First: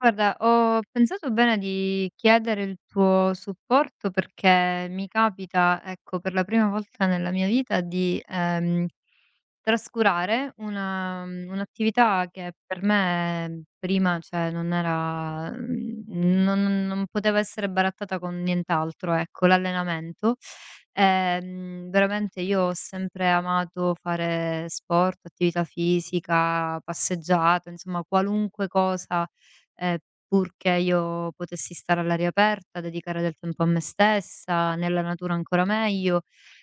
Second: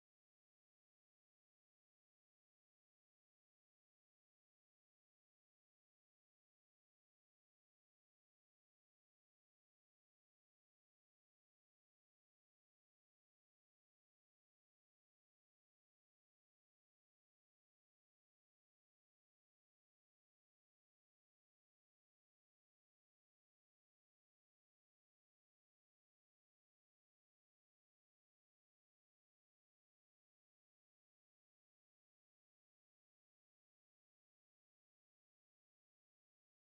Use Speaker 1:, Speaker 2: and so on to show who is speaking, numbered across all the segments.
Speaker 1: Guarda, ho pensato bene di chiedere il tuo supporto perché mi capita, ecco, per la prima volta nella mia vita di trascurare un'attività che per me prima, cioè, non era, non poteva essere barattata con nient'altro, ecco, l'allenamento. Veramente io ho sempre amato fare sport, attività fisica, passeggiate, insomma, qualunque cosa ehm, purché io potessi stare all'aria aperta, dedicare del tempo a me stessa, nella natura ancora meglio.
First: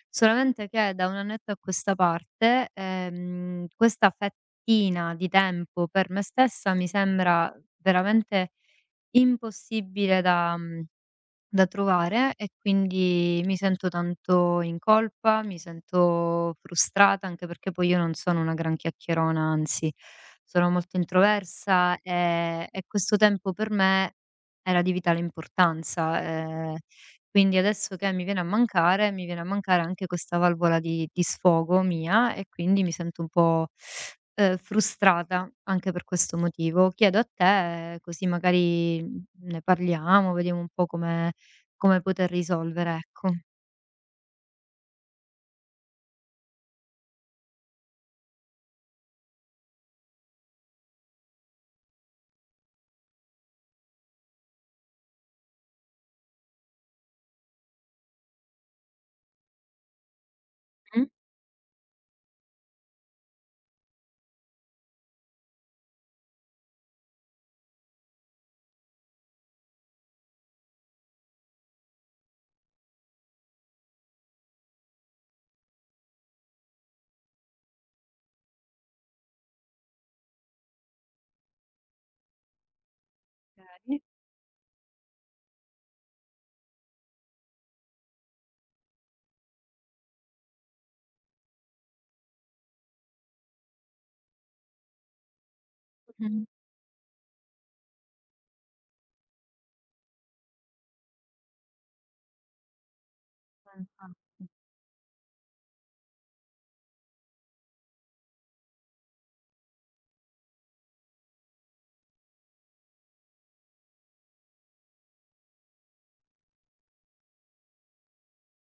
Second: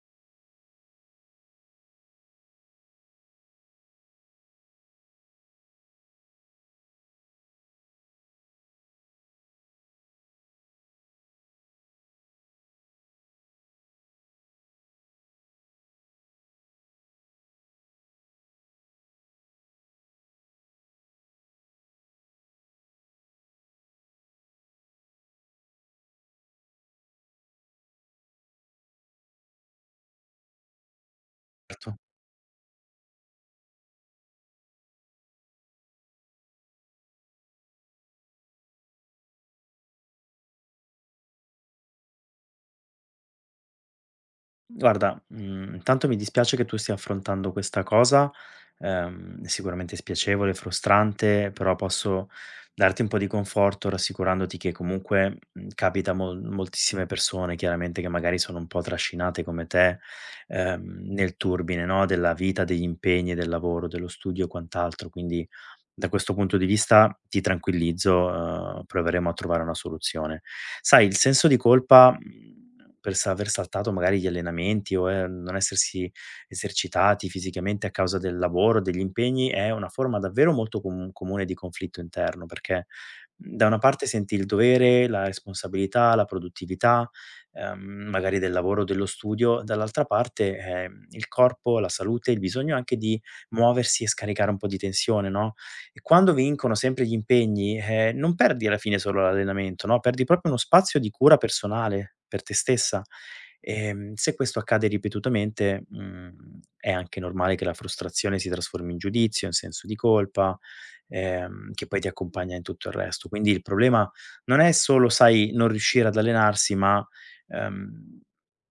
Speaker 1: Solamente che da un annetto a questa parte, questa fettina di tempo per me stessa mi sembra veramente impossibile da trovare, e quindi mi sento tanto in colpa, mi sento frustrata, anche perché poi io non sono una gran chiacchierona, anzi sono molto introversa, e questo tempo per me era di vitale importanza, quindi adesso che mi viene a mancare, mi viene a mancare anche questa valvola di sfogo
Speaker 2: Certo.
Speaker 1: mia e quindi mi sento un po', frustrata anche per questo motivo. Chiedo a te, così magari ne parliamo, vediamo un po' come come poter risolvere, ecco.
Speaker 2: Guarda, mhmm, intanto mi dispiace che tu stia affrontando questa cosa, è sicuramente spiacevole, frustrante, però posso darti un po' di conforto rassicurandoti che comunque, mhmm, capita a moltissime persone chiaramente che magari sono un po' trascinate come te,
Speaker 1: Mh?
Speaker 2: nel turbine, no, della vita, degli impegni, del lavoro, dello studio e quant'altro, quindi da questo punto di vista ti tranquillizzo, proveremo a trovare una soluzione. Sai, il senso di colpa, mhmm, per s aver saltato magari gli allenamenti o, non essersi esercitati fisicamente a causa del lavoro, degli impegni, è una forma davvero molto comune di conflitto interno, perché, mhmm, da una parte senti il dovere, la responsabilità, la produttività, magari del lavoro o dello studio, dall'altra parte, il corpo, la salute, il bisogno anche di muoversi e scaricare un po' di tensione, no? E quando
Speaker 1: Mh.
Speaker 2: vincono sempre gli impegni, non perdi alla fine solo l'allenamento, no, perdi proprio uno spazio di cura personale per te stessa. Se
Speaker 1: Infatti.
Speaker 2: questo accade ripetutamente, mhmm, è anche normale che la frustrazione si trasformi in giudizio, in senso di colpa, che poi ti accompagna in tutto il resto. Quindi il problema non è solo, sai, non riuscire ad allenarsi, ma, ehm,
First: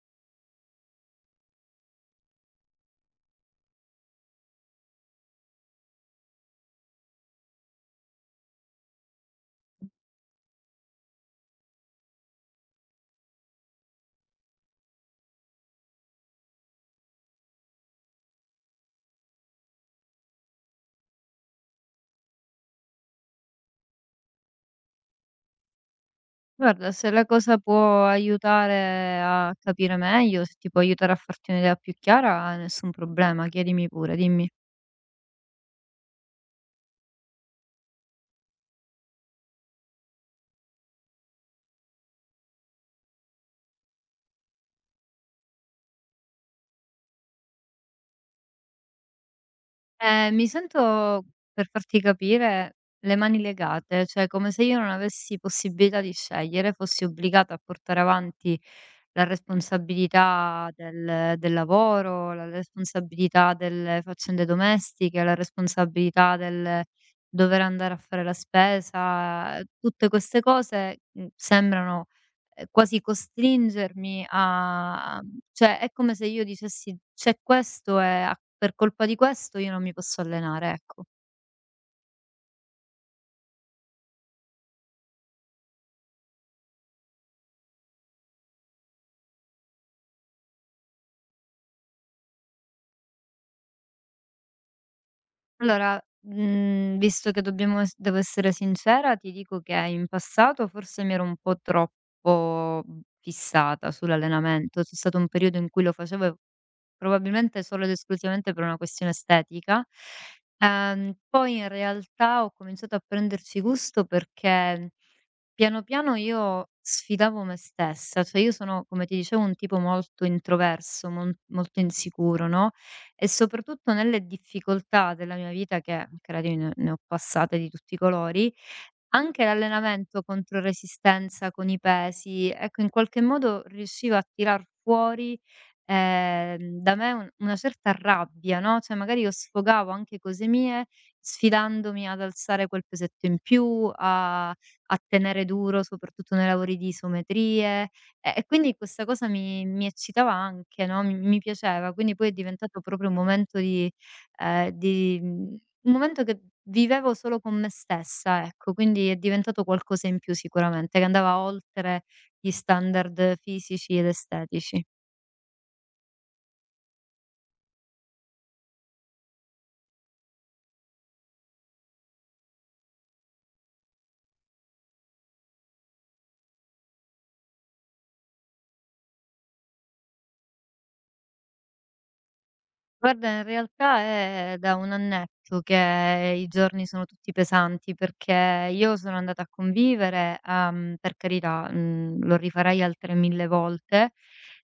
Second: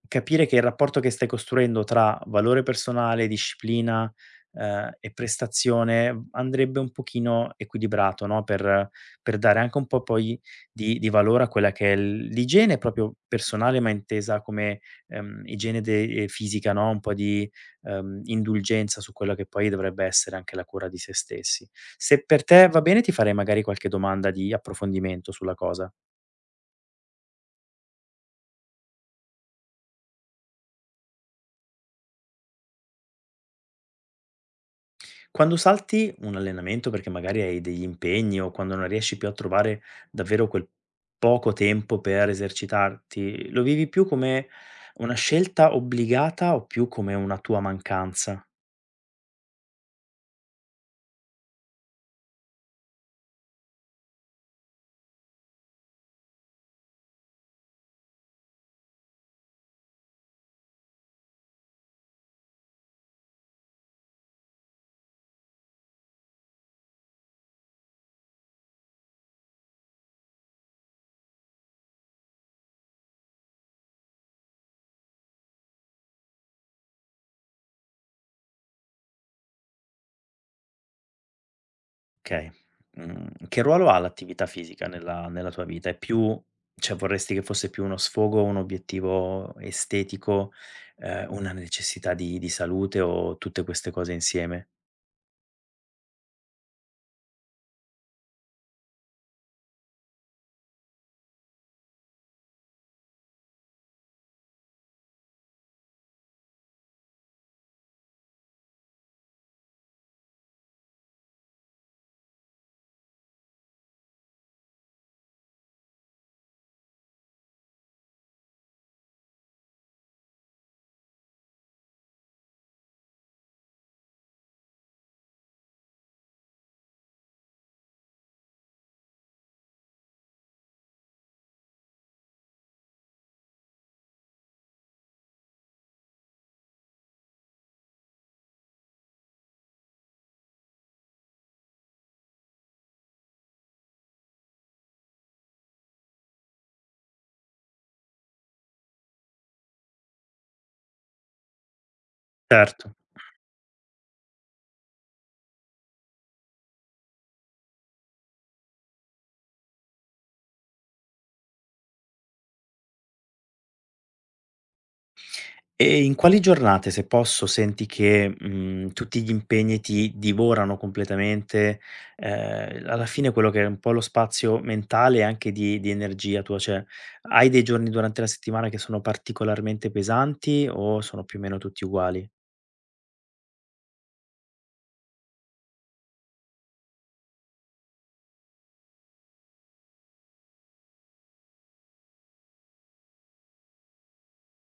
Speaker 2: capire che il rapporto che stai costruendo tra valore personale, disciplina e prestazione andrebbe un pochino equilibrato, no, per dare anche un po' poi di valore a quella che è l'igiene proprio personale, ma intesa come, igiene de fisica, no, un po' di, indulgenza su quella che poi dovrebbe essere anche la cura di se stessi. Se per te va bene, ti farei magari qualche domanda di approfondimento sulla cosa.
Speaker 1: Guarda, se la cosa può aiutare a capire meglio, se ti può aiutare a farti un'idea più chiara, nessun problema, chiedimi pure, dimmi.
Speaker 2: Quando salti un allenamento perché magari hai degli impegni o quando non riesci più a trovare davvero quel poco tempo per esercitarti, lo vivi più come una scelta obbligata o più come una tua mancanza?
Speaker 1: Mi sento, per farti capire, le mani legate, cioè come se io non avessi possibilità di scegliere, fossi obbligata a portare avanti la responsabilità del lavoro, la responsabilità delle faccende domestiche, la responsabilità del dover andare a fare la spesa, tutte queste cose, sembrano quasi costringermi a cioè è come se io dicessi: "C'è questo e a per colpa di questo io non mi posso allenare", ecco.
Speaker 2: Okay. Mhmm, che ruolo ha l'attività fisica nella tua vita? È più, cioè vorresti che fosse più uno sfogo, un obiettivo estetico, una necessità di salute o tutte queste cose insieme?
Speaker 1: Allora, visto che dobbiamo es devo essere sincera, ti dico che in passato forse mi ero un po' troppo, fissata sull'allenamento. C'è stato un periodo in cui lo facevo e probabilmente solo ed esclusivamente per una questione estetica. Poi in realtà ho cominciato a prenderci gusto perché piano piano io sfidavo me stessa, cioè io sono, come ti dicevo, un tipo molto introverso, mon molto insicuro, no, e soprattutto nelle difficoltà della mia vita che, credimi, ne ho passate di tutti i colori, anche l'allenamento contro resistenza con i pesi, ecco, in qualche modo riusciva a tirar fuori, da me un una certa rabbia, no, cioè magari io sfogavo anche cose mie, sfidandomi ad alzare quel pesetto in più, a tenere duro soprattutto nei lavori di isometrie, e quindi questa cosa mi eccitava anche, no, mi piaceva, quindi poi è diventato
Speaker 2: Certo.
Speaker 1: proprio un momento di ehm, di mhmm, un momento che vivevo solo con me stessa, ecco, quindi è diventato qualcosa in più sicuramente, che andava oltre gli standard fisici ed estetici.
Speaker 2: E in quali giornate, se posso, senti che, mhmm, tutti gli impegni ti divorano completamente? Alla fine quello che è un po' lo spazio mentale e anche di energia tua, cioè hai dei giorni durante la settimana che sono particolarmente pesanti o sono più o meno tutti uguali?
Speaker 1: Guarda, in realtà è da un annetto che i giorni sono tutti pesanti perché io sono andata a convivere, per carità, lo rifarei altre 1000 volte,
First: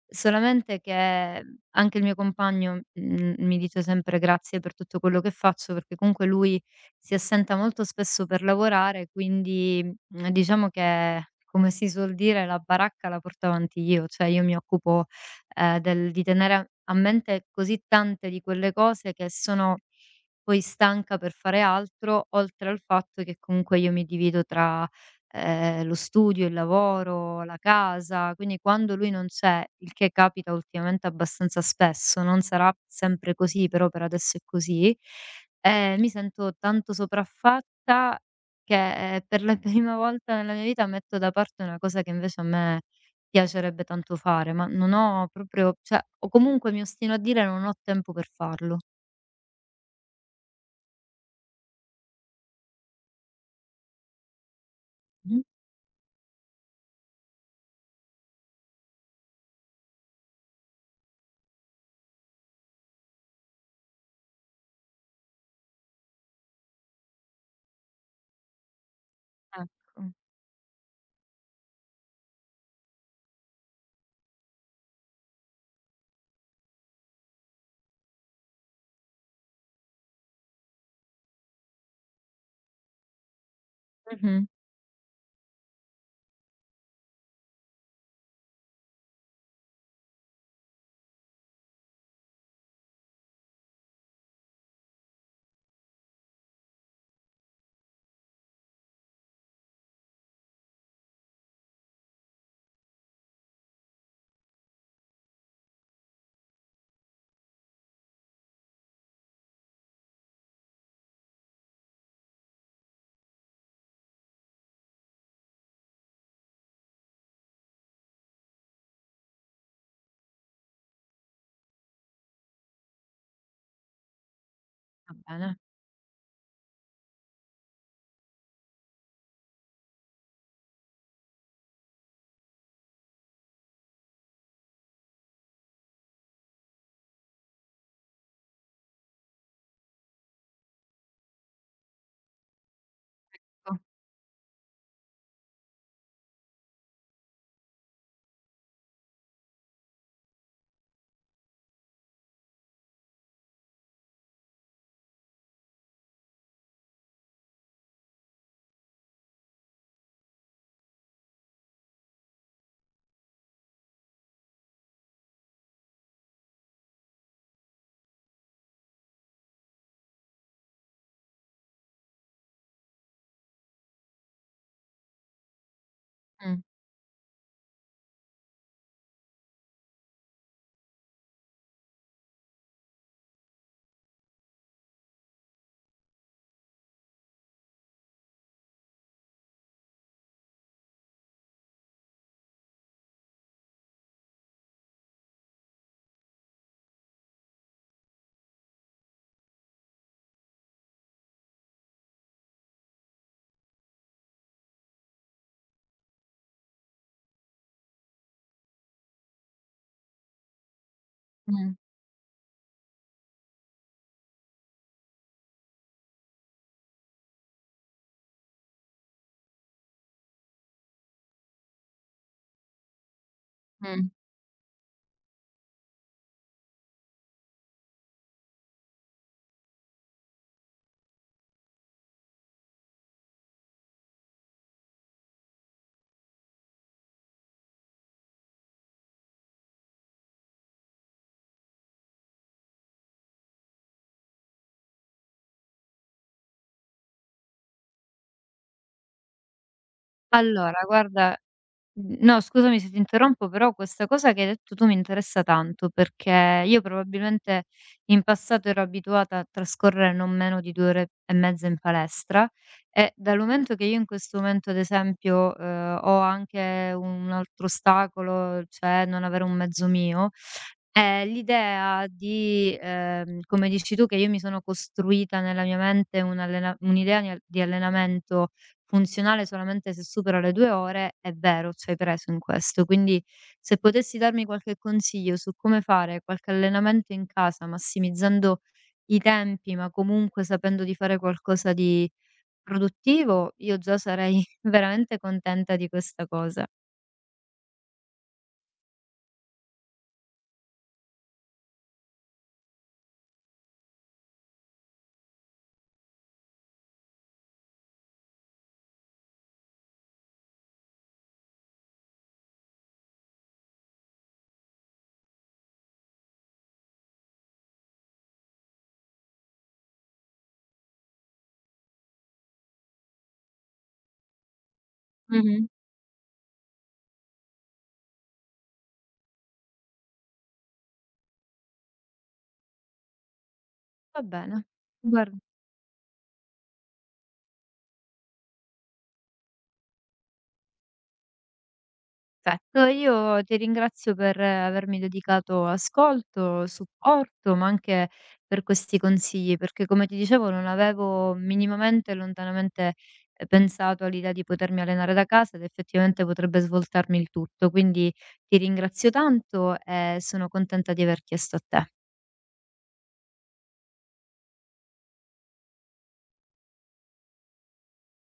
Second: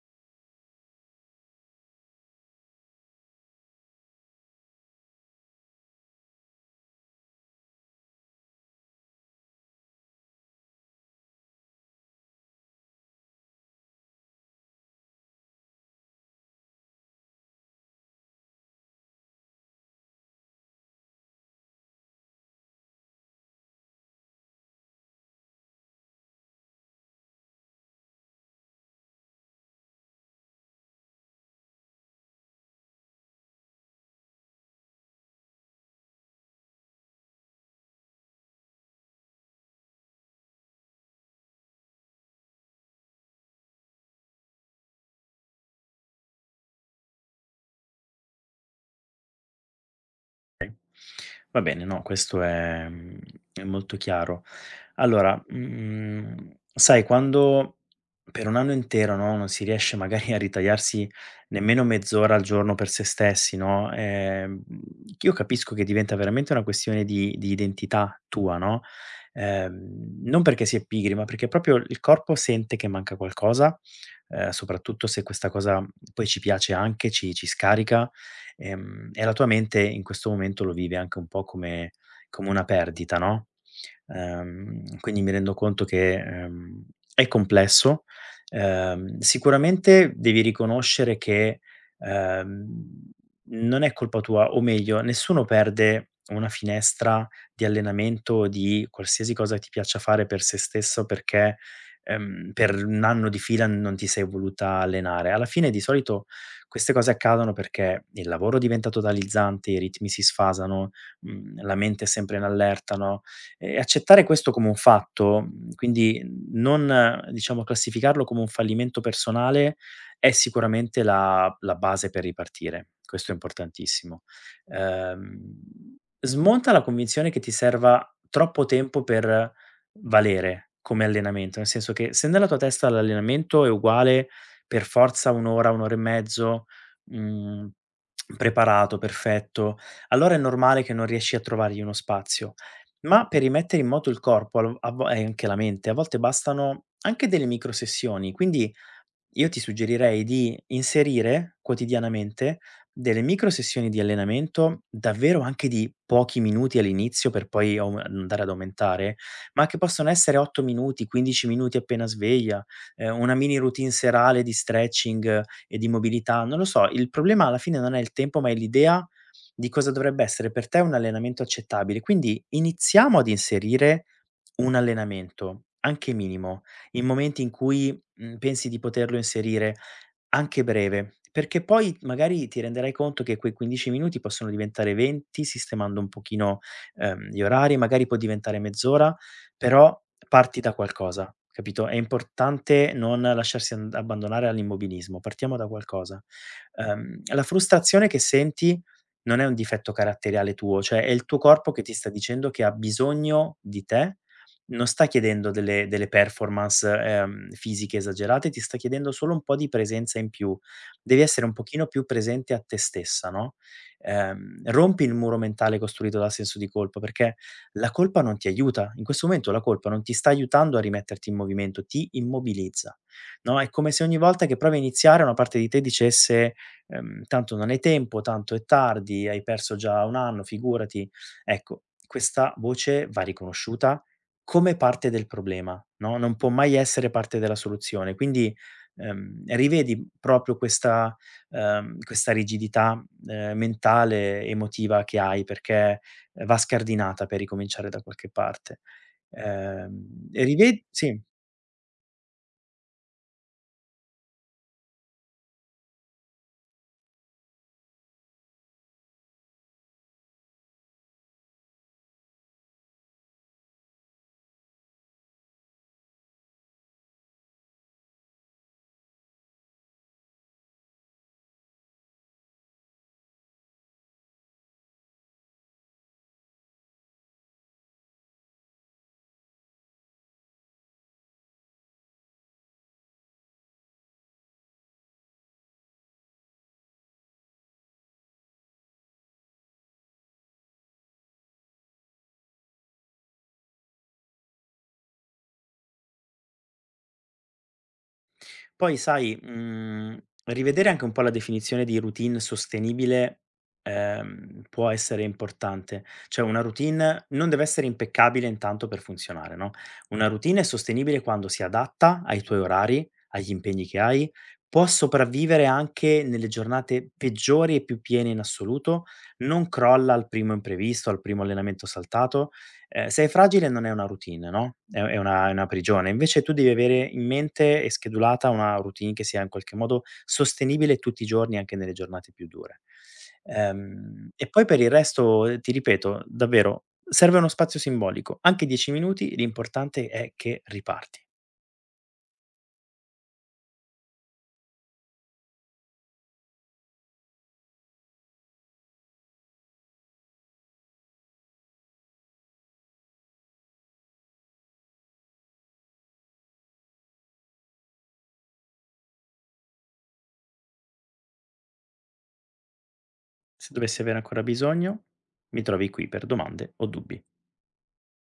Speaker 1: solamente che anche il mio compagno, mi dice sempre grazie per tutto quello che faccio, perché comunque lui si assenta molto spesso per lavorare, quindi, diciamo che, come si suol dire, la baracca la porto avanti io, cioè io mi occupo del di tenere a mente così tante di quelle cose che sono poi stanca per fare altro, oltre al fatto che comunque io mi divido tra, lo studio, il lavoro, la casa, quindi quando lui non c'è, il che capita ultimamente abbastanza spesso, non sarà sempre così, però per adesso è così, mi sento tanto sopraffatta che, per la prima volta nella mia vita metto da parte una cosa che invece a me piacerebbe tanto fare, ma non ho proprio, cioè, o comunque mi ostino a dire: "Non ho tempo per farlo".
Speaker 2: Va bene, no, questo è, mhmm, è molto chiaro. Allora,
Speaker 1: Mh-mh.
Speaker 2: mhmm, sai quando per 1 anno intero, no, non si riesce magari a ritagliarsi nemmeno mezz'ora al giorno per se stessi, no, io capisco che diventa veramente una questione di identità tua, no,
Speaker 1: Ecco.
Speaker 2: non perché si è pigri, ma perché proprio il corpo sente che manca qualcosa, soprattutto se questa cosa poi ci piace anche, ci scarica. E la tua mente in questo momento lo vive anche un po' come come una perdita, no,
Speaker 1: Mh-mh.
Speaker 2: quindi mi rendo conto che, è complesso. Sicuramente devi riconoscere che, ehm, non è colpa tua, o meglio, nessuno perde una finestra di allenamento, o di qualsiasi cosa ti piaccia fare per se stesso perché, per 1 anno di fila non ti sei voluta allenare. Alla fine di solito queste cose accadono perché il lavoro diventa totalizzante, i ritmi si sfasano, mhmm, la mente è sempre in allerta, no, e accettare questo come un fatto, mhmm, quindi non, diciamo classificarlo come un fallimento personale, è sicuramente la base per ripartire. Questo è importantissimo.
Speaker 1: Va bene.
Speaker 2: Ehm, Smonta la convinzione che ti serva troppo tempo per valere come allenamento, nel senso che se nella tua testa l'allenamento è uguale per forza 1 ora, 1 ora e mezzo, mhmm, preparato, perfetto, allora è normale che non riesci a trovargli uno spazio. Ma per
Speaker 1: Ecco.
Speaker 2: rimettere in moto il corpo al a vo e anche la mente, a volte bastano anche delle micro sessioni, quindi io ti suggerirei di inserire quotidianamente delle micro sessioni di allenamento, davvero anche di pochi minuti all'inizio per poi au andare ad aumentare, ma che possono essere 8 minuti, 15 minuti appena sveglia, una mini routine serale di stretching, e di mobilità, non lo so. Il problema alla fine non è il tempo, ma è l'idea di cosa dovrebbe essere per te un allenamento accettabile. Quindi iniziamo ad inserire un allenamento, anche
Speaker 1: Mh.
Speaker 2: minimo, in momenti in cui, mhmm, pensi di poterlo inserire. Anche breve, perché poi magari ti renderai conto che quei 15 minuti possono diventare 20 sistemando un pochino, gli orari, magari può diventare mezz'ora, però parti da qualcosa, capito? È importante non lasciarsi and abbandonare all'immobilismo, partiamo da qualcosa. La frustrazione che senti non è un difetto caratteriale tuo, cioè è il tuo corpo che ti sta dicendo che ha bisogno di te, non sta chiedendo delle performance, fisiche esagerate, ti sta chiedendo solo un po' di presenza in più. Devi essere un
Speaker 1: Mh.
Speaker 2: pochino più presente a te stessa, no, rompi il muro mentale costruito dal senso di colpa, perché la colpa non ti aiuta. In questo momento la colpa non ti sta aiutando a rimetterti in movimento, ti immobilizza, no, è come se
Speaker 1: Mh.
Speaker 2: ogni volta che provi a iniziare una parte di te dicesse, "Tanto non hai tempo, tanto è tardi, hai perso già 1 anno, figurati". Ecco, questa voce va riconosciuta come parte del problema, no, non può mai essere parte della soluzione. Quindi, rivedi proprio questa, questa rigidità, mentale, emotiva che hai perché, va scardinata per ricominciare da qualche parte. E
Speaker 1: Allora
Speaker 2: rive Sì.
Speaker 1: guarda, no, scusami se ti interrompo, però questa cosa che hai detto tu mi interessa tanto, perché io probabilmente in passato ero abituata a trascorrere non meno di 2 ore e mezza in palestra, e dal momento che io in questo momento, ad esempio, ho anche un altro ostacolo, cioè non avere un mezzo mio, l'idea di come dici tu, che io mi sono costruita nella mia mente un'idea di allenamento funzionale solamente se supera le 2 ore, è vero, ci hai preso in questo. Quindi se potessi darmi qualche consiglio su come fare qualche allenamento in casa, massimizzando i tempi, ma comunque sapendo di fare qualcosa di produttivo, io già sarei veramente contenta di questa cosa.
Speaker 2: Poi sai, mhmm, rivedere anche un po' la definizione di routine sostenibile, può essere importante. Cioè una routine non deve essere impeccabile intanto per funzionare, no, una routine è sostenibile quando si adatta ai tuoi orari, agli impegni che hai, può sopravvivere anche nelle giornate peggiori e più piene in assoluto, non crolla al primo imprevisto, al primo allenamento saltato. Se è fragile non è una routine, no, è una, è
Speaker 1: Mh-mh.
Speaker 2: una prigione. Invece tu devi avere in mente e schedulata una routine che sia in qualche modo sostenibile tutti i giorni, anche nelle giornate più dure.
Speaker 1: Va
Speaker 2: E
Speaker 1: bene,
Speaker 2: poi per il
Speaker 1: guarda,
Speaker 2: resto, ti ripeto, davvero, serve uno spazio simbolico, anche 10 minuti, l'importante è che riparti.
Speaker 1: perfetto, io ti ringrazio per avermi dedicato ascolto, supporto, ma anche per questi consigli, perché come ti dicevo non avevo minimamente, lontanamente, pensato all'idea di potermi allenare da casa ed effettivamente potrebbe svoltarmi il tutto. Quindi ti ringrazio tanto e sono contenta di aver chiesto a te.
Speaker 2: Se dovessi avere ancora bisogno, mi trovi qui per domande o dubbi.